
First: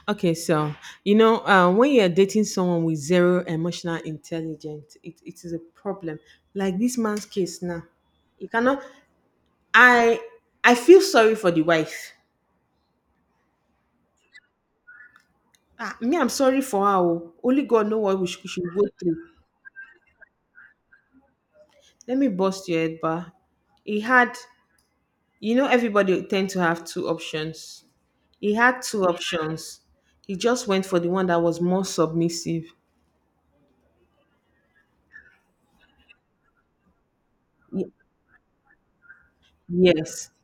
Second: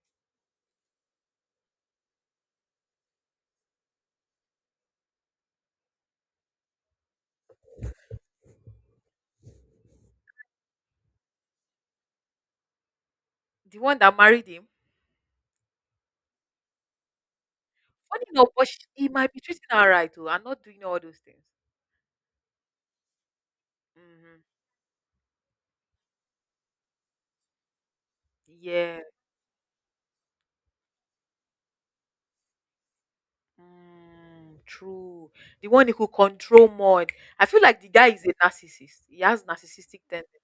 [SPEAKER 2] Okay, so you know, uh, when you're dating someone with zero emotional intelligence, it, it is a problem. Like this man's case now, you cannot. I I feel sorry for the wife.
[SPEAKER 1] The one that married him,
[SPEAKER 2] Ah, me, I'm sorry for her. Oh. Only God know what
[SPEAKER 1] funny
[SPEAKER 2] we should,
[SPEAKER 1] enough,
[SPEAKER 2] we
[SPEAKER 1] but
[SPEAKER 2] should
[SPEAKER 1] she,
[SPEAKER 2] go
[SPEAKER 1] he
[SPEAKER 2] through.
[SPEAKER 1] might be treating her right too, and not doing all those things.
[SPEAKER 2] Let me bust your head, but he had.
[SPEAKER 1] Hmm.
[SPEAKER 2] You know, everybody tend to have two options. He had
[SPEAKER 1] Yeah,
[SPEAKER 2] two options. He just went for the one that was more submissive.
[SPEAKER 1] mm, true. The one who could control more. I feel like the
[SPEAKER 2] Y-
[SPEAKER 1] guy is a narcissist. He has narcissistic
[SPEAKER 2] yes,
[SPEAKER 1] tendency.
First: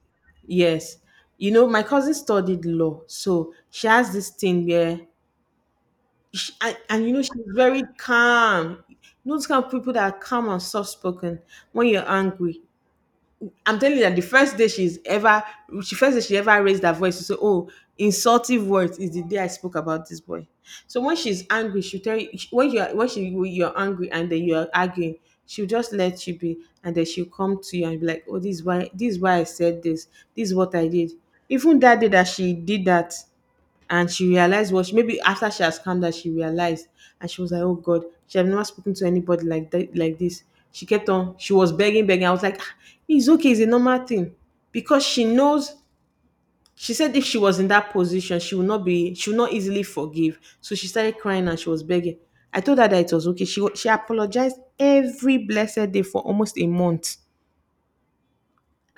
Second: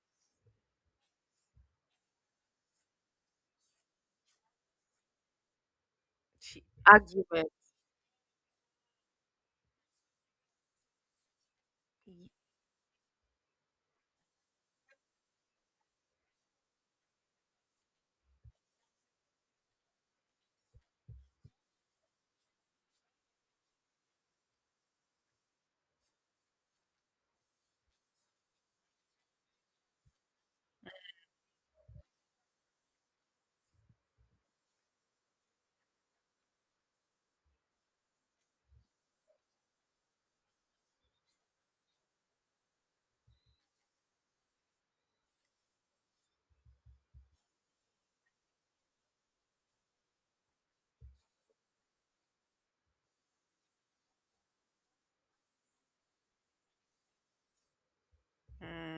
[SPEAKER 2] Yes. You know, my cousin studied law, so she has this thing where, she, and, and you know, she's
[SPEAKER 1] Argument.
[SPEAKER 2] very calm. You know, those kind of people that are calm and soft spoken when you're angry. I'm telling you that the first day she's ever, she first day she ever raised her voice to say, "Oh, insultive words is the day I spoke about this boy." So when she's angry, she'll tell you when you're when she you're angry and then you're arguing, she'll just let you be, and then she'll come to you and be like, "Oh, this is why this is why I said this. This is what I did." Even that day that she did that, and she realized what she maybe after she has calmed down she realized, and she was like, oh god, she have never spoken to anybody like that, like this. She kept on, she was begging begging I was like, "Ah, it's okay, it's a normal thing." Because she knows, she said if she was in that position she would not be she would not easily forgive. So she started crying and she was begging. I told her that it was okay. She wa- she apologized every blessed day for almost a month.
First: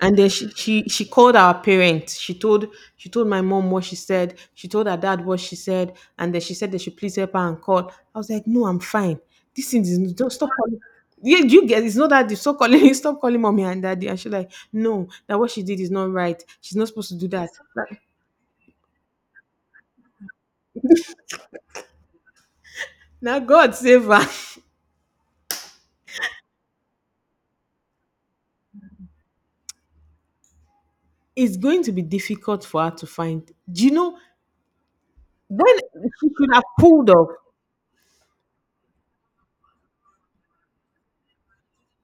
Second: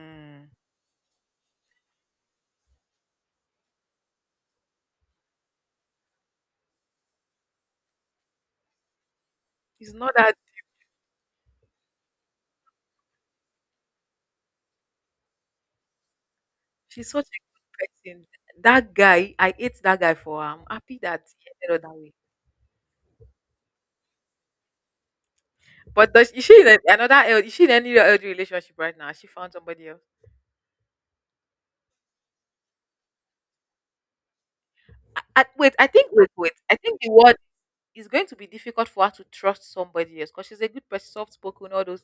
[SPEAKER 2] And then she she she called our parents. She told she told my mom what she said. She told her dad what she said. And then she said they should please help her and call. I was like, no, I'm fine. This thing
[SPEAKER 1] It's not
[SPEAKER 2] is, don't
[SPEAKER 1] that.
[SPEAKER 2] stop calling. Yeah, you get, it's not that they stop calling <laughs> stop calling mommy and daddy. And she's like, no, that what she did is not right. She's not supposed
[SPEAKER 1] She's
[SPEAKER 2] to
[SPEAKER 1] such
[SPEAKER 2] do
[SPEAKER 1] a
[SPEAKER 2] that. Like,
[SPEAKER 1] good person. That guy, I hate that guy for her. I'm happy that he ended up that way.
[SPEAKER 2] now God save her. <laughs>
[SPEAKER 1] But does is she in a- another L? Is she in any other relationship right now? Has she found somebody else.
[SPEAKER 2] It's going to be difficult for her to find. Do you know
[SPEAKER 1] I, I, wait,
[SPEAKER 2] when
[SPEAKER 1] I think
[SPEAKER 2] she
[SPEAKER 1] wait,
[SPEAKER 2] should
[SPEAKER 1] wait.
[SPEAKER 2] have
[SPEAKER 1] I think the
[SPEAKER 2] pulled off?
[SPEAKER 1] word is going to be difficult for her to trust somebody else because she's a good person, soft spoken, all those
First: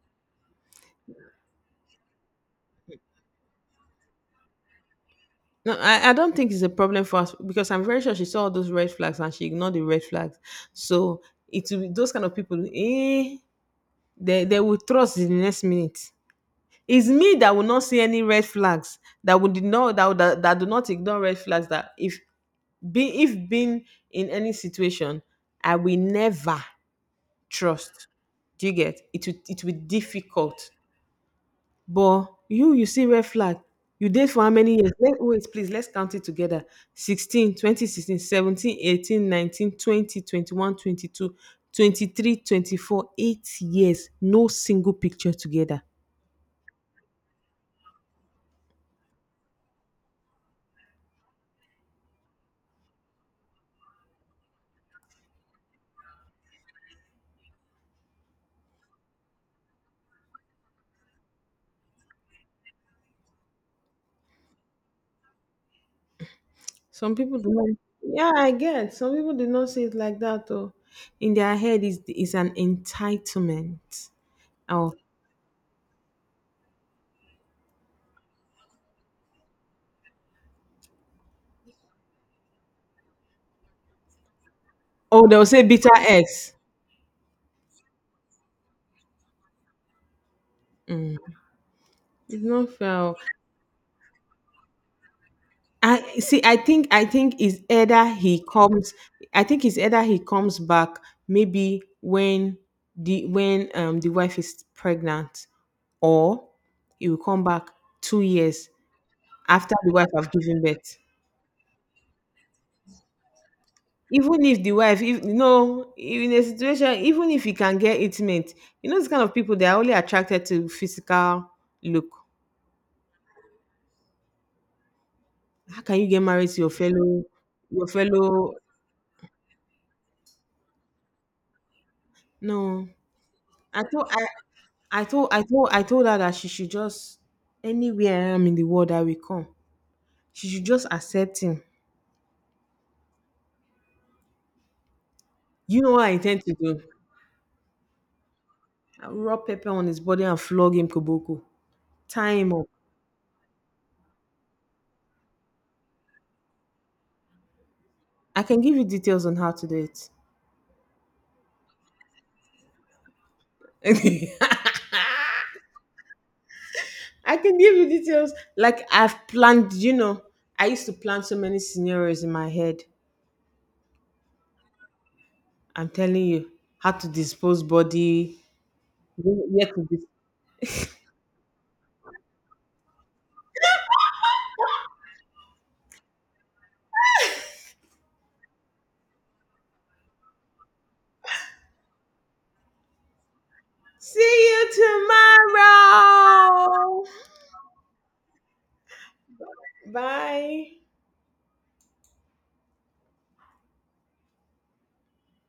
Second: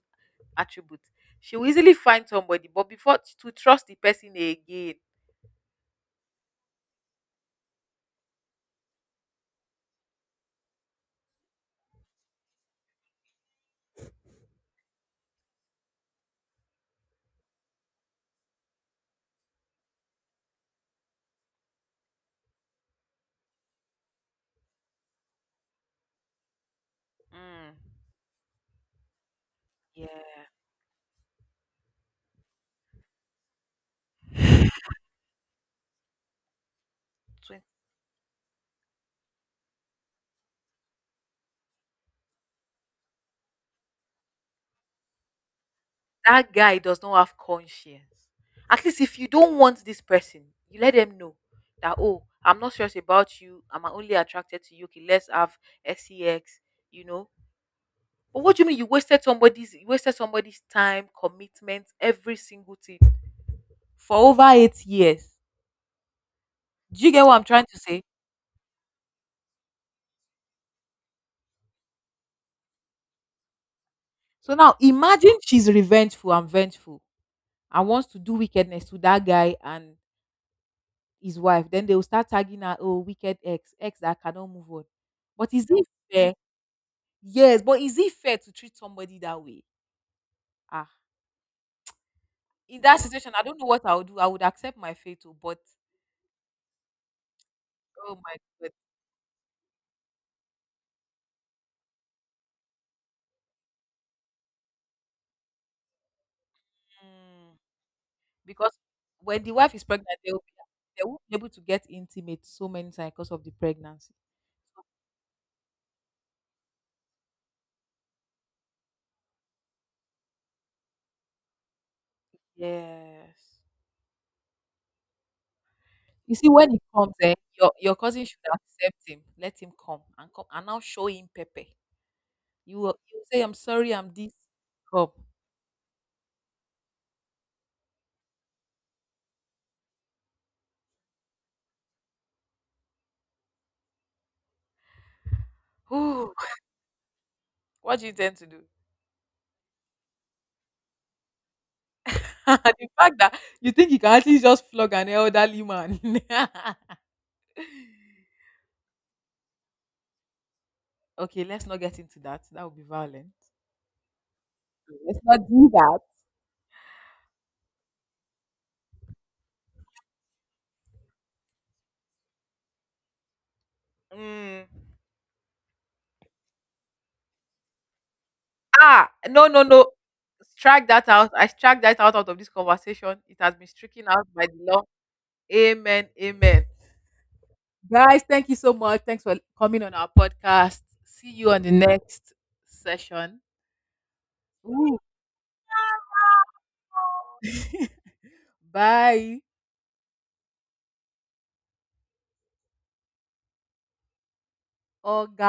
[SPEAKER 1] attributes. She will easily find somebody, but before to trust the person again,
[SPEAKER 2] No, I, I don't think it's a problem for us, because I'm very sure she saw all those red flags and she ignored the red flags. So it will be those kind of people, eh, they, they will trust in the next minute. It's me that will not see any red flags, that would not that, would- that that do not ignore red flags, that if be if being in any situation, I will never
[SPEAKER 1] mm,
[SPEAKER 2] trust. Do you get, it will it will be
[SPEAKER 1] yeah,
[SPEAKER 2] difficult. But you, you see red flag. You date for how many years? Let, wait, please, let's count it together. Sixteen, twenty sixteen, seventeen, eighteen, nineteen, twenty, twenty eight years. No single picture together.
[SPEAKER 1] that guy does not have conscience. At least if you don't want this person, you let them know that oh, I'm not serious about you. I'm only attracted to you. Okay, let's have sex. You know. But what do you mean you wasted somebody's you wasted somebody's time, commitment, every single thing for over eight years? Do you
[SPEAKER 2] Some
[SPEAKER 1] get what
[SPEAKER 2] people
[SPEAKER 1] I'm
[SPEAKER 2] do
[SPEAKER 1] trying
[SPEAKER 2] not.
[SPEAKER 1] to say?
[SPEAKER 2] Yeah, I get. Some people do not see it like that. Though. In their head is is an entitlement.
[SPEAKER 1] So now
[SPEAKER 2] Oh,
[SPEAKER 1] imagine she's revengeful and vengeful and wants to do wickedness to that guy and his wife. Then they will start tagging her, oh, wicked ex, ex that cannot move on.
[SPEAKER 2] oh, they'll
[SPEAKER 1] But
[SPEAKER 2] say
[SPEAKER 1] is it
[SPEAKER 2] bitter
[SPEAKER 1] fair?
[SPEAKER 2] ex.
[SPEAKER 1] Yes, but is it fair to treat somebody that way? Ah.
[SPEAKER 2] It's not
[SPEAKER 1] In that
[SPEAKER 2] fair.
[SPEAKER 1] situation, I don't know what I would do. I would accept my fate, oh, but
[SPEAKER 2] I see. I think. I think is either
[SPEAKER 1] oh my
[SPEAKER 2] he
[SPEAKER 1] God,
[SPEAKER 2] comes. I think it's either he comes back, maybe when the when um the wife is pregnant, or he will come
[SPEAKER 1] mm,
[SPEAKER 2] back two years
[SPEAKER 1] because when the wife
[SPEAKER 2] after
[SPEAKER 1] is
[SPEAKER 2] the wife
[SPEAKER 1] pregnant, they
[SPEAKER 2] have
[SPEAKER 1] will be,
[SPEAKER 2] given birth.
[SPEAKER 1] they will be able to get intimate so many times because of the pregnancy.
[SPEAKER 2] Even if the wife, if you know, in a situation, even if he can get intimate, you know, this kind of people, they are only attracted to physical look.
[SPEAKER 1] Yes.
[SPEAKER 2] How can you get
[SPEAKER 1] You see,
[SPEAKER 2] married to your
[SPEAKER 1] when it comes,
[SPEAKER 2] fellow,
[SPEAKER 1] eh, your
[SPEAKER 2] your
[SPEAKER 1] your cousin should
[SPEAKER 2] fellow?
[SPEAKER 1] accept him, let him come and come and now show him Pepe. You
[SPEAKER 2] No,
[SPEAKER 1] will you will say, I'm
[SPEAKER 2] I
[SPEAKER 1] sorry,
[SPEAKER 2] thought
[SPEAKER 1] I'm
[SPEAKER 2] I
[SPEAKER 1] this.
[SPEAKER 2] I
[SPEAKER 1] Come.
[SPEAKER 2] told I told I told her that she should just, anywhere I am in the world, I will come. She should just accept him. You know what I
[SPEAKER 1] Whew.
[SPEAKER 2] intend to do?
[SPEAKER 1] What do you tend to do?
[SPEAKER 2] I'll rub pepper on his body and flog him koboko. Tie
[SPEAKER 1] <laughs>
[SPEAKER 2] him up.
[SPEAKER 1] The fact that you think you can actually just flog an elderly man. <laughs>
[SPEAKER 2] I can give you details on how to do it.
[SPEAKER 1] Okay, let's not get into that. That would be violent.
[SPEAKER 2] <laughs>
[SPEAKER 1] Let's not do that.
[SPEAKER 2] I can give you details. Like I've planned, you know, I used to plan so many scenarios in my head.
[SPEAKER 1] Mm.
[SPEAKER 2] I'm telling you, how to dispose body,
[SPEAKER 1] Ah, no, no,
[SPEAKER 2] where to
[SPEAKER 1] no.
[SPEAKER 2] dis-
[SPEAKER 1] Strike that out. I strike that out, out of this conversation. It has been stricken out by the law. Amen. Amen. Guys, thank you so much. Thanks for coming on our podcast. See you on the next session.
[SPEAKER 2] See you
[SPEAKER 1] Ooh.
[SPEAKER 2] tomorrow.
[SPEAKER 1] <laughs> Bye.
[SPEAKER 2] Bye.
[SPEAKER 1] Oh, God.